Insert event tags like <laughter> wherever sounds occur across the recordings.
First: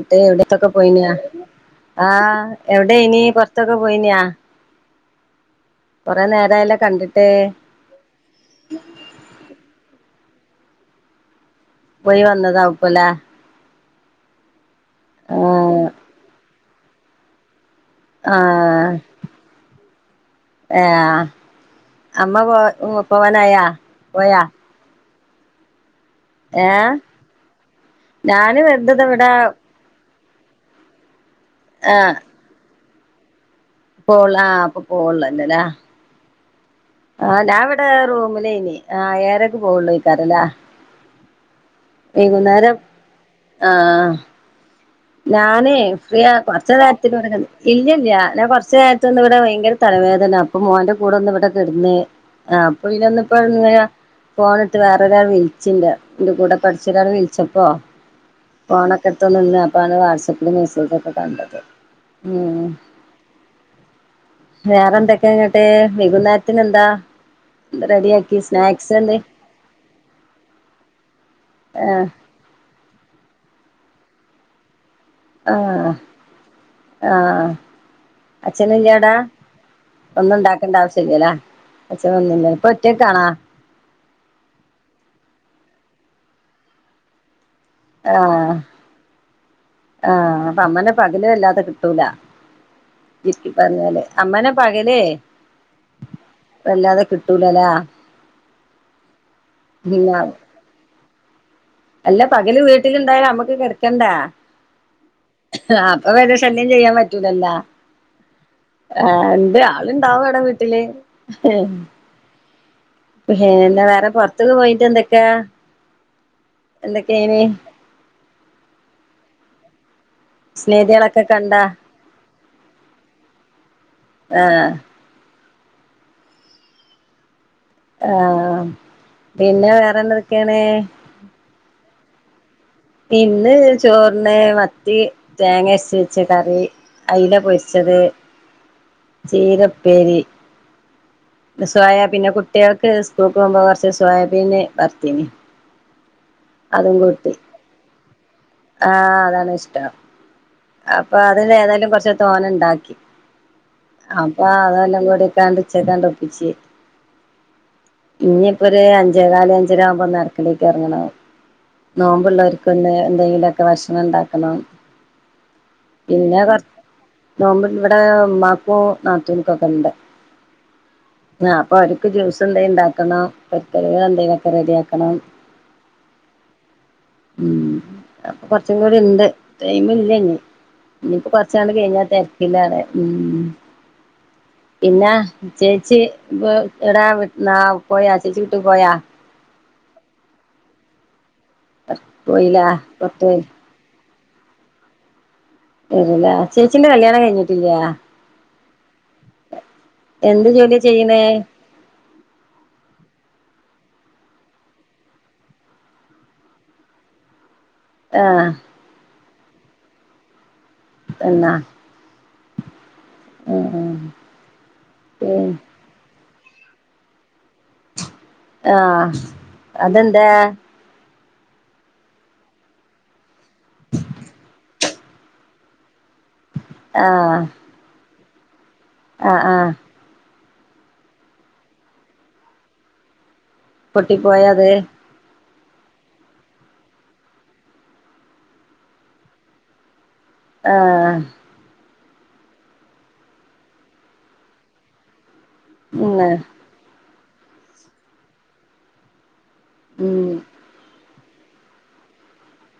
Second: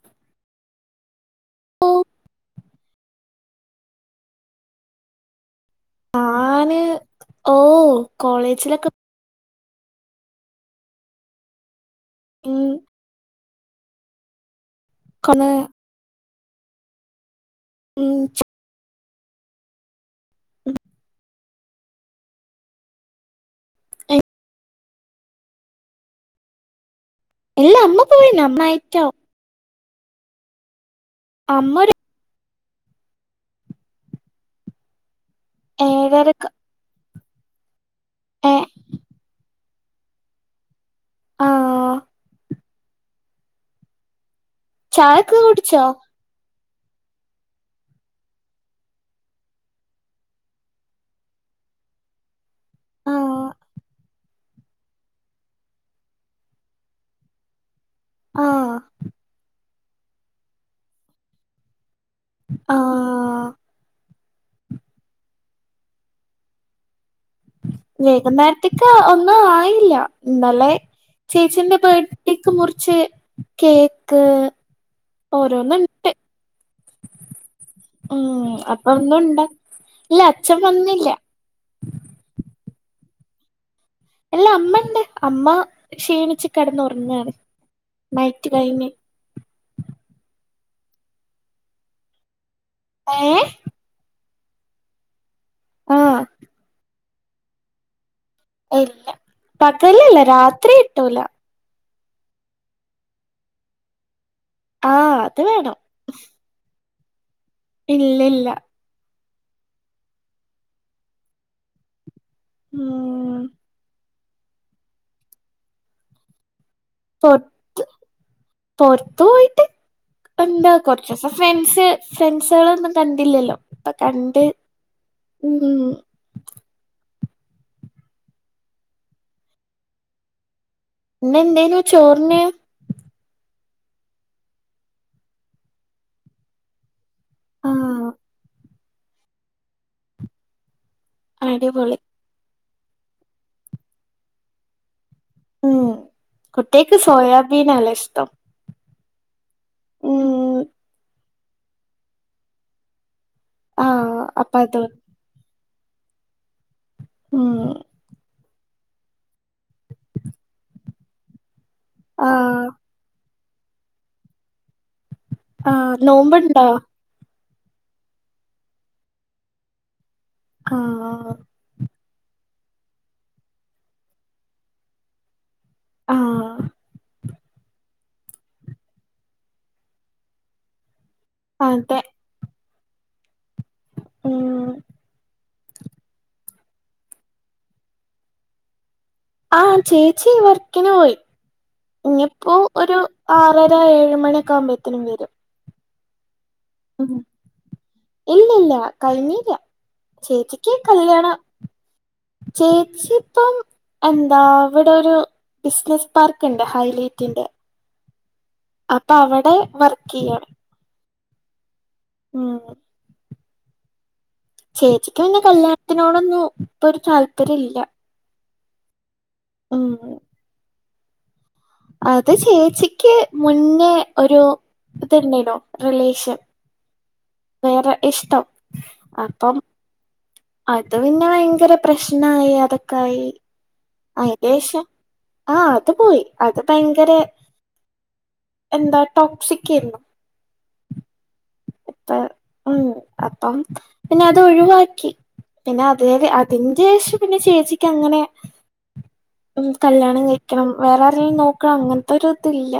ങ്‌ട്ട് എവിടെത്തൊക്കെ പോയിന്യ ഓ ആഹ് എവിടെനി പുറത്തൊക്കെ പോയിന്യാ നേരായല്ലോ ആന് കണ്ടിട്ട് ഓഹ് കോളേജിലൊക്കെ പോയി ഉം വന്നതാവുപ്പലെ <inaudible> ആഹ് ഉം ച- ആഹ് ഉം എഹ് ആഹ് അമ്മ പോ പോവാനായാ പോയാ ഏഹ് ഇല്ല അമ്മ പോയി അമ്മ ഞാന് ആയിട്ടോ എന്തതവിടാ അമ്മര് ആഹ് പോള്ള ആഹ് പ്പൊ പോള്ളല്ലല്ലേ ഏയ്‌ അരക് ആഹ് ഞാൻവിടെ റൂമിലേനി ആഹ് ഏയരക് പോവുള്ളയ്ക്കാരല്ലേ ആ വൈകുന്നേരം ആഹ് ചായക്ക് ഞാനേ കുടിച്ചോ ഫ്രീ അഹ് കൊർച്ച നേരത്തിന് വടെങ്‌ ഇല്ലല്ല ഞ കൊർച്ച നേരത് ഒന്ന് വടെ ഭയങ്കര തലവേദന ഇപ്പൊ മോന്റെ കൂടെ ഒന്ന് ഇവിടെകിടന്ന് എഹ്പ്പൊ ആ ഇതിനൊന്നിപ്പോ ങ്ങനാ ഫോണടുത് വേറൊരാൾ വിളിച്ചിണ്ട് ന്റെ കൂടെ പഠിച്ച ഒരാൾ വിളിച്ചപ്പോ ആ ഫോണൊക്കെ എടുത്ത നിന്ന്പ്പാണ് വാട്സാപ്പില് മെസ്സേജക്കെ കണ്ടത് ഉം ആ വേറെ എന്തൊക്കെയ ഇങ്ങട്ട് വൈകുന്നേരത്തിന് എന്താ റെഡിയാക്കി വൈകുന്നേരത്തേക്ക് സ്നാക്സ് എന്ത് ഒന്നും ആയില്ല ഇന്നലെ ചേച്ചിന്റെ ബേർ ട്ടിക്ക് മുറിച്ച് കേക്ക് ഓരോന്നുംണ്ട് ആഹഹ് ആഹ് ഉം അപ്പൊ അച്ഛനില്ല്യേ ഇലേ അടെ ഒന്നും ഉണ്ടാക്കി ഇല്ല ഒന്നും അച്ഛൻ ഉണ്ടാക്കണ്ട ആവശ്യ വന്നില്ല ഇല്ലലെ അച്ഛൻ വന്നിണ്ട് ഇപ്പൊ ഒറ്റക്കാണാ എല്ലാ അമ്മ ണ്ട് അമ്മ ക്ഷീണിച്ചു കടന്ന് ഉറങ്ങണ് ആഹ് ആഹ് അപ്പ അമ്മനെ പകല് വല്ലാതെ കിട്ടൂല ഏ ജികി പറഞ്ഞാലേ അമ്മനെ പകലേ ആഹ് വല്ലാതെ കി ട്ടൂലലെ ഇല്ല പിന്നെ പകലല്ല രാത്രി ഇട്ടൂല അല്ല പകല് വീട്ടിലിണ്ടായാലും അമ്മക്ക് കിടക്കണ്ടാ ആഹ് അത് വേണം അഹ് വരേ ശല്യം ചെയ്യാൻ പറ്റൂലല്ലാ ഇല്ല ഇല്ല ആഹ് എന്ത് ആളുണ്ടാവും അടാ വീട്ടില് ഉം പക്ഷെ ന്നെ വേറെ പൊർത്തക്കെ പോയിട്ട് എന്തൊക്കെ എന്തൊക്കെയിന് പൊർത്ത് പോയിട്ട് എന്താ കൊർച്ച് സ്നേഹിതികളൊക്കെ സം കണ്ടാ ഫ്രണ്ട്സ് ഫ്രണ്ട്സുകളൊന്നും കണ്ടില്ലല്ലോ ഇപ്പൊ കണ്ട് ഉം ആഹ് പിന്നെ വേറെന്തൊക്കെയാണ്? ഇന്ന് എന്തേനു ചോറിന്? ഇന്ന് ചോറിന് മത്തി തേങ്ങയരച്ച് വെച്ച കറി. അയില പൊരിച്ചത് ആഹ് ചീര ഉപ്പേരി അടിപൊളി സോയാ പിന്നെ കുട്ട്യേക്ക് സ്കൂക്ക് പോകുമ്പോ കൊർച്ച് സോയാബീന് വർത്തീനി. ഉം കുട്ട്യേക്ക് സോയാബീനാല്ലെ ഇഷ്ടം? ആഹ് അതാണ് ഇഷ്ടം ഉം അപ്പ അതില് ഏതായാലും കൊർച്ച് തോനണ്ടാക്കി. ആഹ് അപ്പൊ അത് അതെല്ലാം കൂടി കാണ്ട് ഉച്ചക്കാണ്ട് ഒപ്പിച്ച്. ആഹ് ഇനിയിപ്പോ ഒര് അഞ്ചേകാല് അഞ്ചര ആവുമ്പോ ഒന്ന് അട്ക്കലേക്ക് എറങ്ങണം. നോമ്പുള്ളോർക്ക് ആഹ് ഒന്ന് എന്തെങ്കിലുക്കെ ഭക്ഷണം ഉണ്ടാക്കണം. ആഹ് പിന്നെ നോമ്പുണ്ടോ കൊറ് നോമ്പ് ഇവടെ ഉമ്മാക്കും നാത്തൂൻക്കൊക്കെ ഇണ്ട്. ആഹ് ആഹ് ആഹ് ആഹ് അപ്പൊ അവർക്ക് ജ്യൂസ് എന്തേ ഉണ്ടാക്കണം പ്രത്യേകം എന്തെങ്കിലൊക്കെ റെഡിയാക്കണം. ആഹ് ഉം അപ്പൊ കൊറച്ചും കൂടി ഇണ്ട് ടൈമ് ഇല്ല ഇനി. ഇനിയിപ്പോ കൊറച്ചാള് അതെ കഴിഞ്ഞാ തെരക്കില്ലാലേ ഉം. ഉം പിന്നെ? ചേച്ചി വ് ഇടാൻ ന്ന പോയ ചേച്ചി വീട്ട് പോയാ? ആഹ് ചേച്ചി വർക്കിന് പോയി ഇനിപ്പോ പോയിലാ ഒരു പുറത്ത് പോയി ആറ ഏഴ് മണിക്കെ ആകുമ്പോത്തേനും വരും. വരും ല്ലേ. ചേച്ചിന്റെ ഉം കല്യാണം കഴിഞ്ഞിട്ടില്ലേ? ഇല്ലില്ല കഴിഞ്ഞില്ല എന്ത് ജോലി ചെയ്യ്ണേ? ചേച്ചിപ്പം എന്താ ഇവടെ ഒരു ബിസിനസ് പാർക്ക് ണ്ട് ഹൈലൈറ്റിന്റെ. ഏഹ് അപ്പ അവടെ വർക്ക് യ്യാണ്. തന്നാ ഉം ഉം ചേച്ചിക്ക് പിന്നെ ഉം കല്യാണത്തിനോടൊന്നും ഇപ്പൊ ഒരു താല്പര്യം ഇല്ല. ആഹ് ഉം അതെന്ത്യേ? അത് ചേച്ചിക്ക് മുന്നേ ഒരു ഇത്ണ്ടേനു റിലേഷൻ. ആഹ് വേറെ ഇഷ്ടം ആഹ് അപ്പം ആഹ് അത് പിന്നെ ഭയങ്കര പ്രശ്നായി അതൊക്കായി പൊട്ടിപ്പോയത് അയിൻ്റെശം ആഹ് അത് പോയി അത് ഭയങ്കര എന്താ ടോക്സിക്കേയിരുന്നു. ആഹ് അപ്പ ഉം അപ്പം പിന്നെ അത് ഒഴിവാക്കി. പിന്നെ അത് വരെ അതിന്റെ ശേഷം പിന്നെ ചേച്ചിക്ക് അങ്ങനെ കല്യാണം ഉം കഴിക്കണം വേറെ ആരെങ്കിലും നോക്കണം അങ്ങൻത്തൊരു ഇതില്ല.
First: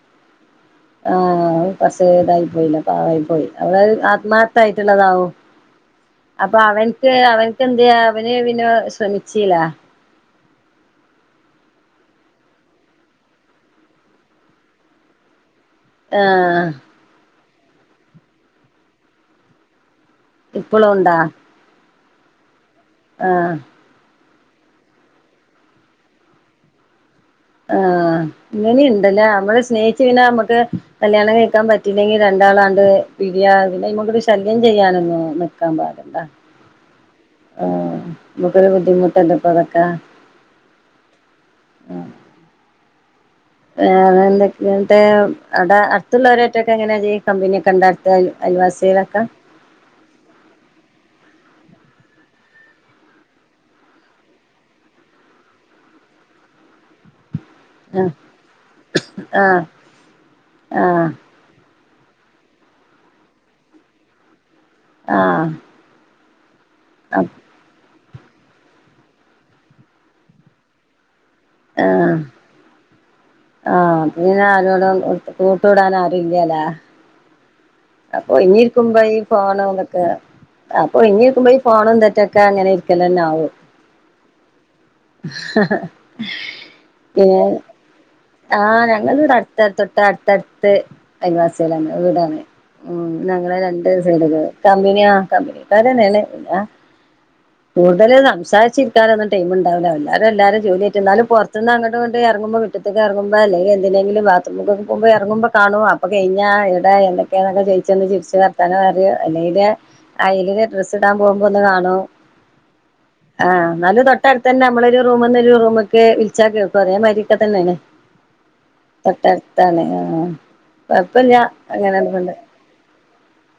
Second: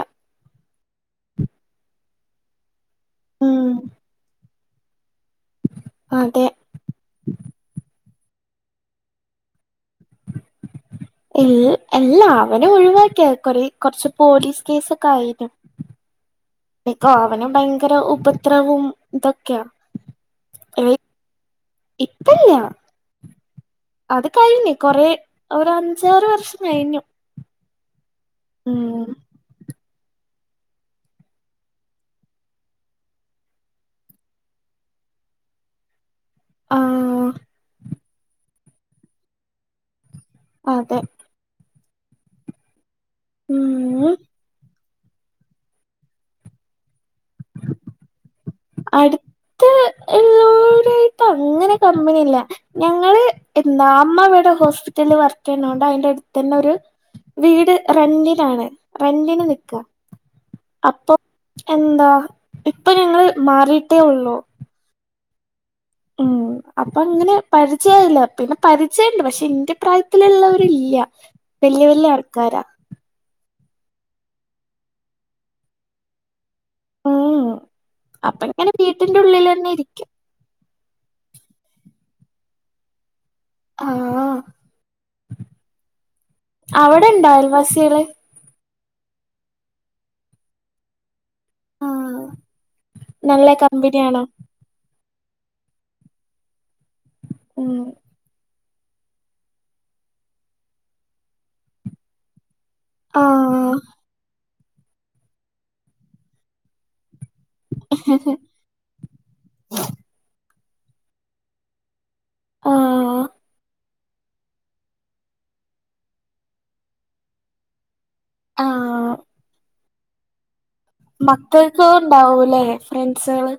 ആഹ് പക്ഷേ ഇതായി പോയില്ലെ പാവായി പോയി ഉം അവളത് ആത്മാർത്ഥ ആയിട്ട്ള്ളതാവും. അതെ അപ്പ അവൻക്ക് അവൻക്കന്ത് അവന് പിന്നെ ശ്രമിച്ചീലേ? <inaudible> ൽ എല്ല അവനെ ഒഴിവാക്കിയ. കൊറെ കൊറച്ച് പോലീസ് കേസൊക്കെ ആയിരുന്നു. ആഹ്‌ പ്പൊ അവന് ഭയങ്കര ഉപദ്രവും ഇതൊക്കെയ. ഇപ്പളും ഉണ്ടാ? ഇപ്പല്യ ആഹ്‌ അത് കഴിഞ്ഞി. കൊറേ ഒരഞ്ചാറ് വർഷം കഴിഞ്ഞു. ആഹ്‌. ഉം ഇങ്ങനീണ്ടല്ല നമ്മള് സ്നേഹിച്ചു പിന്നെ മ്മക്ക് കല്യാണം കയിക്കാൻ പറ്റില്ലെങ്കിൽ രണ്ടാളാണ്ട് പിരിയാ. പിന്നെ നമുക്കൊരു ശല്യം ചെയ്യാനൊന്നും നിക്കാൻ പാടില്ല. ആഹ്‌ ആഹ് നമുക്കൊരു ബുദ്ധിമുട്ടല്ലപ്പ അതൊക്കെ. അതെ ഉം വേറെന്തൊക്കെ ഇണ്ട് ആടെ അടുത്തുള്ളവരായിട്ടൊക്കെ എങ്ങനെയാ ജ്ജ് കമ്പനിയൊക്കെണ്ട? അൽ അയൽവാസികളൊക്ക ക്ക എല്ലോരായിട്ടും അങ്ങനെ കമ്പിനിയില്ല. ഞങ്ങള് എന്താ അമ്മവിടെ ഹോസ്പിറ്റല് വർക്ക്യ്യണോണ്ട് അയിന്റെ അടുത്തന്നെ ഒരു വീട് ആഹ് റെന്ഡിനാണ്. റന്റിന് ആഹ് നിക്ക ആഹ് അപ്പം എന്താ ഇപ്പൊ ഞങ്ങള് മാറിട്ടേ ഉള്ളു. ആഹ്‌ ഉം അപ്പൊങ്ങനെ പരിച് യല്ല. പിന്നെ പരിചയണ്ട്. പക്ഷെ ഇന്റെ പ്രായത്തിലുള്ളവരില്ല്യ വല്യ വല്യ ആൾക്കാരാ. ആഹ്‌ പിന്നെ ആരോടും കൂട്ടുടാൻ ആരുല്യലേ? മ്മ്ഹ്ഹ് അപ്പൊ ഇനിരിക്കും പൈ പോണതൊക്കെ ഇരിക്കും അപ്പൊ ഇനി ക്കുമ്പോ ഈ ഫോണും തെറ്റൊക്കെ അങ്ങനെ ഇരിക്കലന്നാവും. ആഹ് പിന്നെ ചിറ ആഹ്‌ ഞങ്ങള് വിടെ അടുത്തടുത്തൊട്ട് അടുത്തടുത്ത് അയൽവാസ്യ. ഞമ്മടെ ആഹ് വീടാണ്. ഉം നല്ല ഞങ്ങളേ രണ്ട് കമ്പനിയാണോ സൈഡിലും. കമ്പനിയ ആ കമ്പനിക്കാരന്നെയാണ് പിന്നെ ഉം കൂടുതല് സംസാരിച്ചിരിക്കും. നിക്കാനെന്നും ടൈം ഉണ്ടാവില്ല. എല്ലാരും എല്ലാരെ ജോലിയാറ്റ് ന്നാലും പോർതന്ന് അങ്ങോട്ട് ഇങ്ങട്ട് എറങ്ങുബോ തേക്ക് ഇറങ്ങുമ്പോ അല്ലെങ്കി ആഹ് എന്തിനെങ്കിലും ബാത്റൂം പോമ്പോ ഇറങ്ങുമ്പോ കാണു. പ്പൊ കയിഞ്ഞ ഏതാ എന്താ ക്കെ ജയിച്ചന്ന് ചിരിച്ചത ർത്താനം പറയോ അല്ലെങ്കില് അയലിന് ഡ്രസ്സ് ഇടാൻ പോമ്പോ ഒന്ന് കാണു ആഹ് ആഹ് ന്നാലും തൊട്ടടുത്ത് തന്നെ. നമ്മളൊരു റൂംന്ന് ഒരു റൂമ്ക്ക് വിളിച്ചാ കേക്കും അതേ മാരിതന്നെയാണ്. ആഹ് തൊട്ടടുത്താണ്. ആഹ്‌ മക്കൾക്ക് ഉണ്ടാവൂല്ലേ ഫ്രണ്ട്സള്.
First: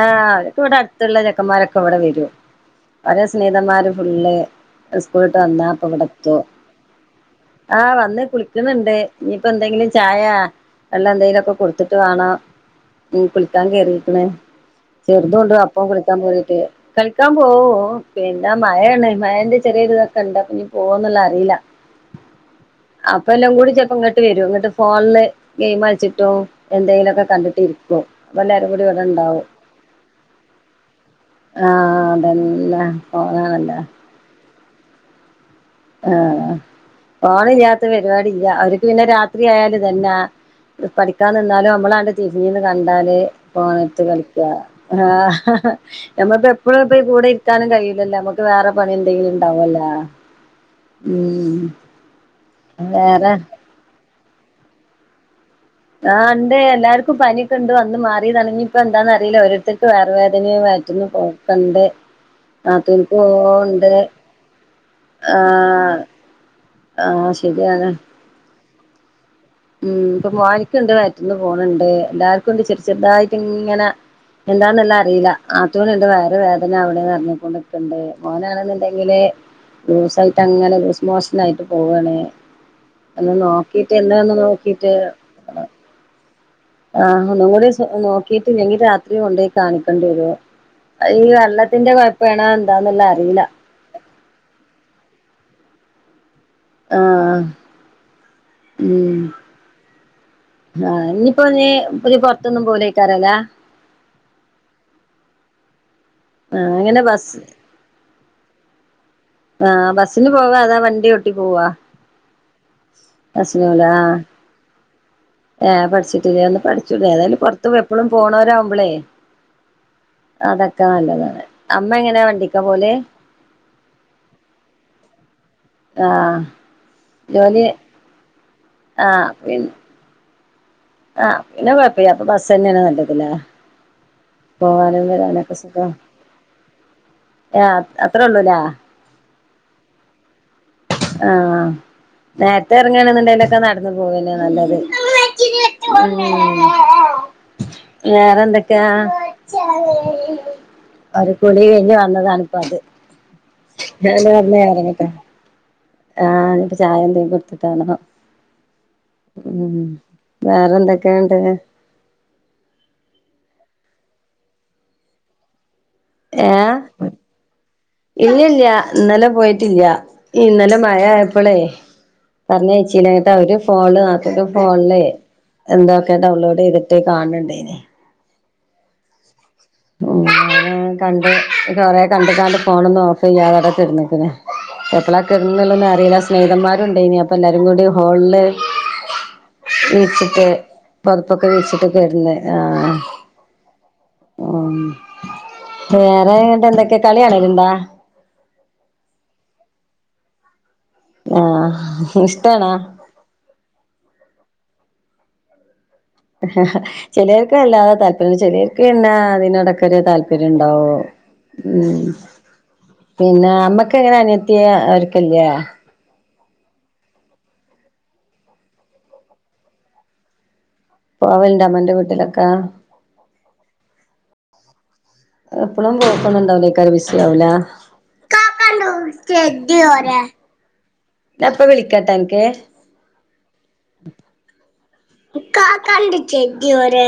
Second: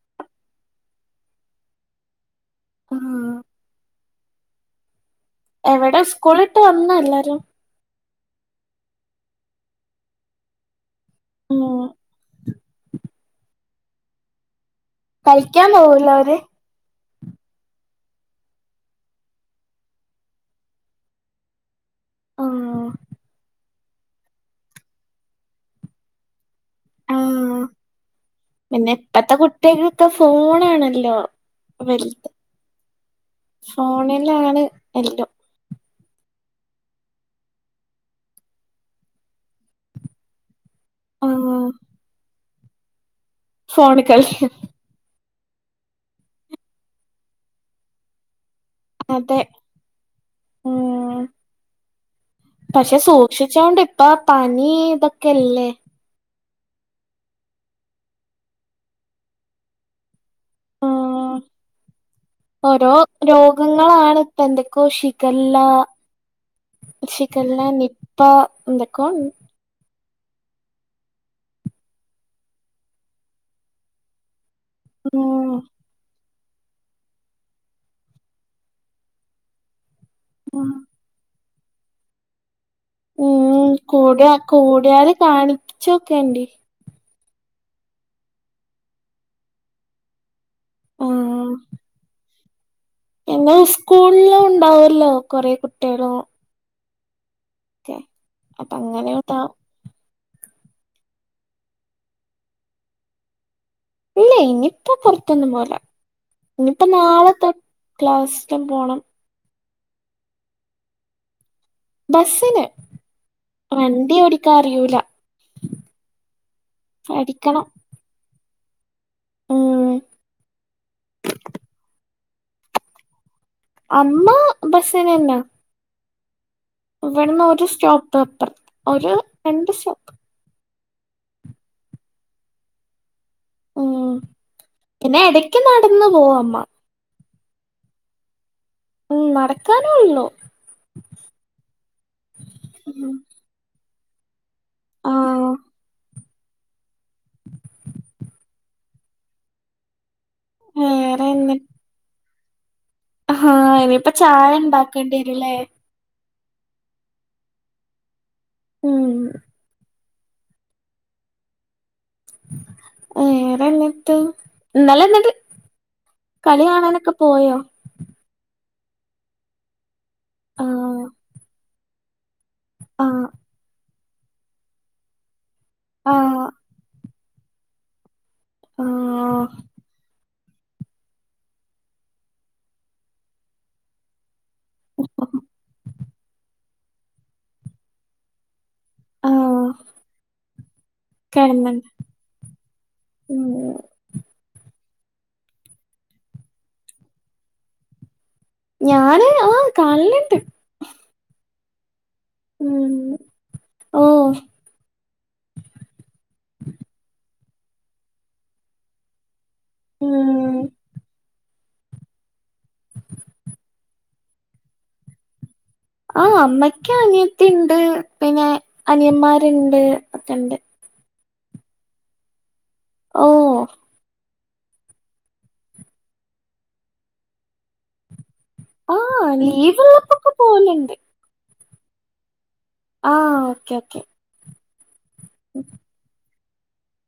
ആഹ്‌ അവര്ക് ഇവിടെ അടുത്തുള്ള ചെക്കന്മാരൊക്കെ ഇവിടെ വരും. ഓരെ ആഹ് സ്നേഹതന്മാര് ഫുള്ള് സ്കൂളിട്ട് വന്നാ അപ്പൊ എവിടെ ഇവിടെത്തും. സ്കൂളിട്ട് വന്നോ എല്ലാരും ആഹ് വന്ന് കുളിക്ക്ന്ന്ണ്ട്. ഇനിയിപ്പന്തെങ്കിലും ചായ വെള്ളം എന്തെലുംക്കെ ഉം കൊടുത്തിട്ട് വേണോ ഉം കുളിക്കാൻ കേറീക്ക്ണ്. ചെറുതൂണ്ട് കളിക്കാൻ അപ്പം പോവൂലേ കുളിക്കാൻ അവര് പോയിട്ട്. കളിക്കാൻ പോവോ? പിന്നെ മഴണ്. മഴന്റെ ചെറിയൊരു ഇതൊക്കെ ഇണ്ട് പ്പൊനി പോവന്നുള്ളതറീല. ആഹ്‌ അപ്പല്ലാം കൂടി ചെലപ്പ ങ്ങട്ട് വരും ന്നിട്ട് ഫോണില് ഗെയിംകളിച്ചിട്ടും എന്തെങ്കിലുമൊക്കെ കണ്ടിട്ട് ആഹ് ഇരിക്കും അപ്പ എല്ലാരും കൂടി പിന്നെ ഇവിടെ ഇപ്പത്തെ ഇണ്ടാവും കുട്ടികൾക്കൊക്കെ ഫോണാണല്ലോ ആഹ വലുത് അതന്നെ പോകാനല്ലെ എണിറ്റോ ആഹ പോണില്ലാത്ത പരിപാടി ഇല്ല അവർക്ക് പിന്നെ രാത്രി ആയലും തന്നെ പഠിക്കാ ആഹ് നിന്നാലും നമ്മളാണ്ട് തിരിഞ്ഞ് നിന്ന്കണ്ടാല് ഫോൺ ഫോണ് ട്ട് കളി കളിക്കാ ആഹ നമ്മക്ക് എപ്പഴും ഇപ്പ കൂടെ ഇരിക്കാനും കഴിലല്ലോ നമക്ക് വേറെ പണി എന്തെങ്കിലും ഉണ്ടാവോല്ലേ ഉ പക്ഷെ വേറെ സൂക്ഷിച്ചോണ്ട് പ്പ പനി ഇതക്കല്ലേ ആ ഉണ്ട് എല്ലാർക്കും പനിക്കെ ഉണ്ട് വന്ന് മാറിതാണ് ഇനി ഇപ്പൊ എന്താന്ന അറിയില്ല ഒരോത്തർക്ക് വയറ് വേദനയുംവയറ്റിന്ന് ആഹ് പോക്കണ്ട് ഓരോ നാത്തൂൻ പോവണ്ട് രോഗങ്ങളാണ് ഇപ്പ എന്തൊക്കോ ഷിഗല്ല ആഹ ആഹ ശരിയാണ് ഇപ്പ എന്തക്കഉണ്ട് ഉം ഇപ്പൊ മോനിക്കുണ്ട് വയറ്റിന്ന് പോണണ്ട് എല്ലാർക്കും ഇണ്ട് ചെറു ചെറതായിട്ട് ഇങ്ങനെ എന്താന്നല്ലാം അറിയില്ല ഉം നാത്തൂനുണ്ട് വയറ് വേദന വേദന അവിടെന്ന്പറഞ്ഞു നിറഞ്ഞൊണ്ടിക്കുന്നുണ്ട് ഓ നാണെന്നുണ്ടെങ്കില് ലൂസായിട്ട് അങ്ങനെ ലൂസ് മോഷ നായിട്ട് പോവണേ അന്ന് ഉം നോക്കിട്ട് കൂടിയ എന്തഅന്നും കൂടിയാല് കാണിപ്പിച്ചൊക്കെണ്ട് ആഹ് ഒന്നും കൂടി നോക്കിട്ട് ഇല്ലെങ്കിൽ രാത്രി കൊണ്ടോയി കാണിക്കേണ്ടി വരുവോ ഈ വെള്ളത്തിന്റെ കൊഴപ്പാണോ എന്താണ്ന്നറിയില്ല എന്നാ സ്കൂളില ഉണ്ടാവല്ലോ കൊറെേ കുട്ടികളും ആഹ അപ്പ അങ്ങനെയട്ട ആഹ ഇനിയിപ്പോ നീഅവര് പുറത്തൊന്നും പോവില്ല ഐക്കാരും അല്ലെ ഇല്ല ഇനിപ്പോ പുറത്തൊന്നും പോവുല ആഹ് ഇനിപ്പോ എങ്ങനെ ബസ് നാളെ തന്നെ ക്ലാസിക്കെ പോണം ആഹ ബസ്സിന് പോവാ അതാ വണ്ടി ഒട്ടി പോവാ ബസ്സില് വണ്ടി ഓടിക്കാ അറിയൂല ഏ പഠിട്ടില്ലേ ഒന്ന് പഠിച്ചൂടേ ഏതായാലും പഠിക്കണം പുറത്തും എപ്പഴും പോണവരാ ആവുമ്പോളേയ് ഉം അതൊക്കെ നല്ലതാണ് അമ്മ എങ്ങനെയാ വണ്ടിക്കാ പോവൽ അമ്മ ബസിനന്നാ ആഹ ഇവിടുന്ന് ഒരു സ്റ്റോപ്പ് അപ്പറത്ത് ഒരു രണ്ട് സ് റ്റോപ ആഹ പിന്നെ കുഴപ്പമല്യ അപ്പൊ ബസ് തന്നെയന്നെ നല്ലതല്ലേ ഉം പോകാനും പിന്നെ വരാനൊക്കെ എടക്ക് സുഖം നടന്നു പോവും അമ്മ ഏ അത്രേ ഉള്ളൂലേ ഉം നടക്കാനേ ഉള്ളൂ ആഹ നേരത്തെ ഉം ഇറങ്ങണെന്നണ്ടലൊക്കെ നടന്നു പോവന്നെ നല്ലത് <unintelligible> ആഹ് ഉ വേറെന്തക്ക യാ വേറെ ഒരു എന്നി കുളി കഴിഞ്ഞ് വന്നതാണ് ഇപ്പൊ അത് ഹാ ഇനിയിപ്പ ചായ ഉണ്ടാക്കേണ്ടി വരൂല്ലേ ആഇനിപ്പോ ചായ എന്തെലും കൊടുത്തിട്ടണോ ഉം ഉ വേറെ എന്തൊക്കെ ഉണ്ട് വേറെ എന്നിട്ട് ഇന്നലെന്നിട്ട് ഏഹ് ഇല്ല ഇല്ല ഇന്നലെ പോയിട്ടില്ല ഇന്നലെ ആഹ് മഴയപ്പോളേ ആഹ് പറഞയച്ചില്ലട്ട് അവര് ഫോണ് നാത്തുൻ്റെ ഫോണിലേ എന്തൊക്കെ ആഹ് ഡൗൺലോഡ് ചെയ്തിട്ട് കാണുണ്ണ്ടേനി ആഹ് ഉം കണ്ട് കുറെ കണ്ട കാണ്ട് ഫോണൊന്നും ഓഫ് ചെയ്യാതടത്ത് കെടന്ന്ക്കണ് എപ്പളാ കിടൊന്നും അറിയില്ല സ്നേഹിതന്മാരുണ്ട് ഇനി അപ്പൊ എല്ലാരുംകുടി ഹോളില് ആഹ് വീച്ചിട്ട് പൊതപ്പൊക്കെ വീച്ചിട്ട കെടന്നിണ്ട് കെടന്ന് ആഹ് ഉം ഉം വേറെങ്ങട്ട എന്തൊക്കെയാ കളി കാണലിണ്ട ഞാന് ആഹ് കാണലിണ്ട് ആഹ് ഇഷ്ടണാ ഉം ഓഹ് ചിലർക്ക അല്ലാതെ തല്പര്യം ചിലർക്ക് എന്നാ അതിനോ ഇതൊക്കെറിയ താല്പര്യം ഉം ഉണ്ടാവോ ഉം പിന്നെ അമ്മക്ക് എങ്ങനെ അനിയത്തി ആക്കല ആഹ് അമ്മക്ക് അനിയത്തിണ്ട് പിന്നെ അനിയമാരുണ്ട് ഒക്കെണ്ട് പോവൽണ്ട അമ്മന്റെ വീട്ടിലൊക്കെ ഓഹ് എപ്പഴും പോക്കൊന്നും ണ്ടാവില്ലേക്കാെ ബിസി ആവുല്ലേ ആഹ് ലീവുള്ളപ്പൊക്കെ പോവല്ണ്ട് ഞാപ്പ വിളിക്കട്ടോ അനക്ക് ആഹ് ഓക്കേ ഓക്കെ കാക്കാന്റെ ചെഡി ഓടെ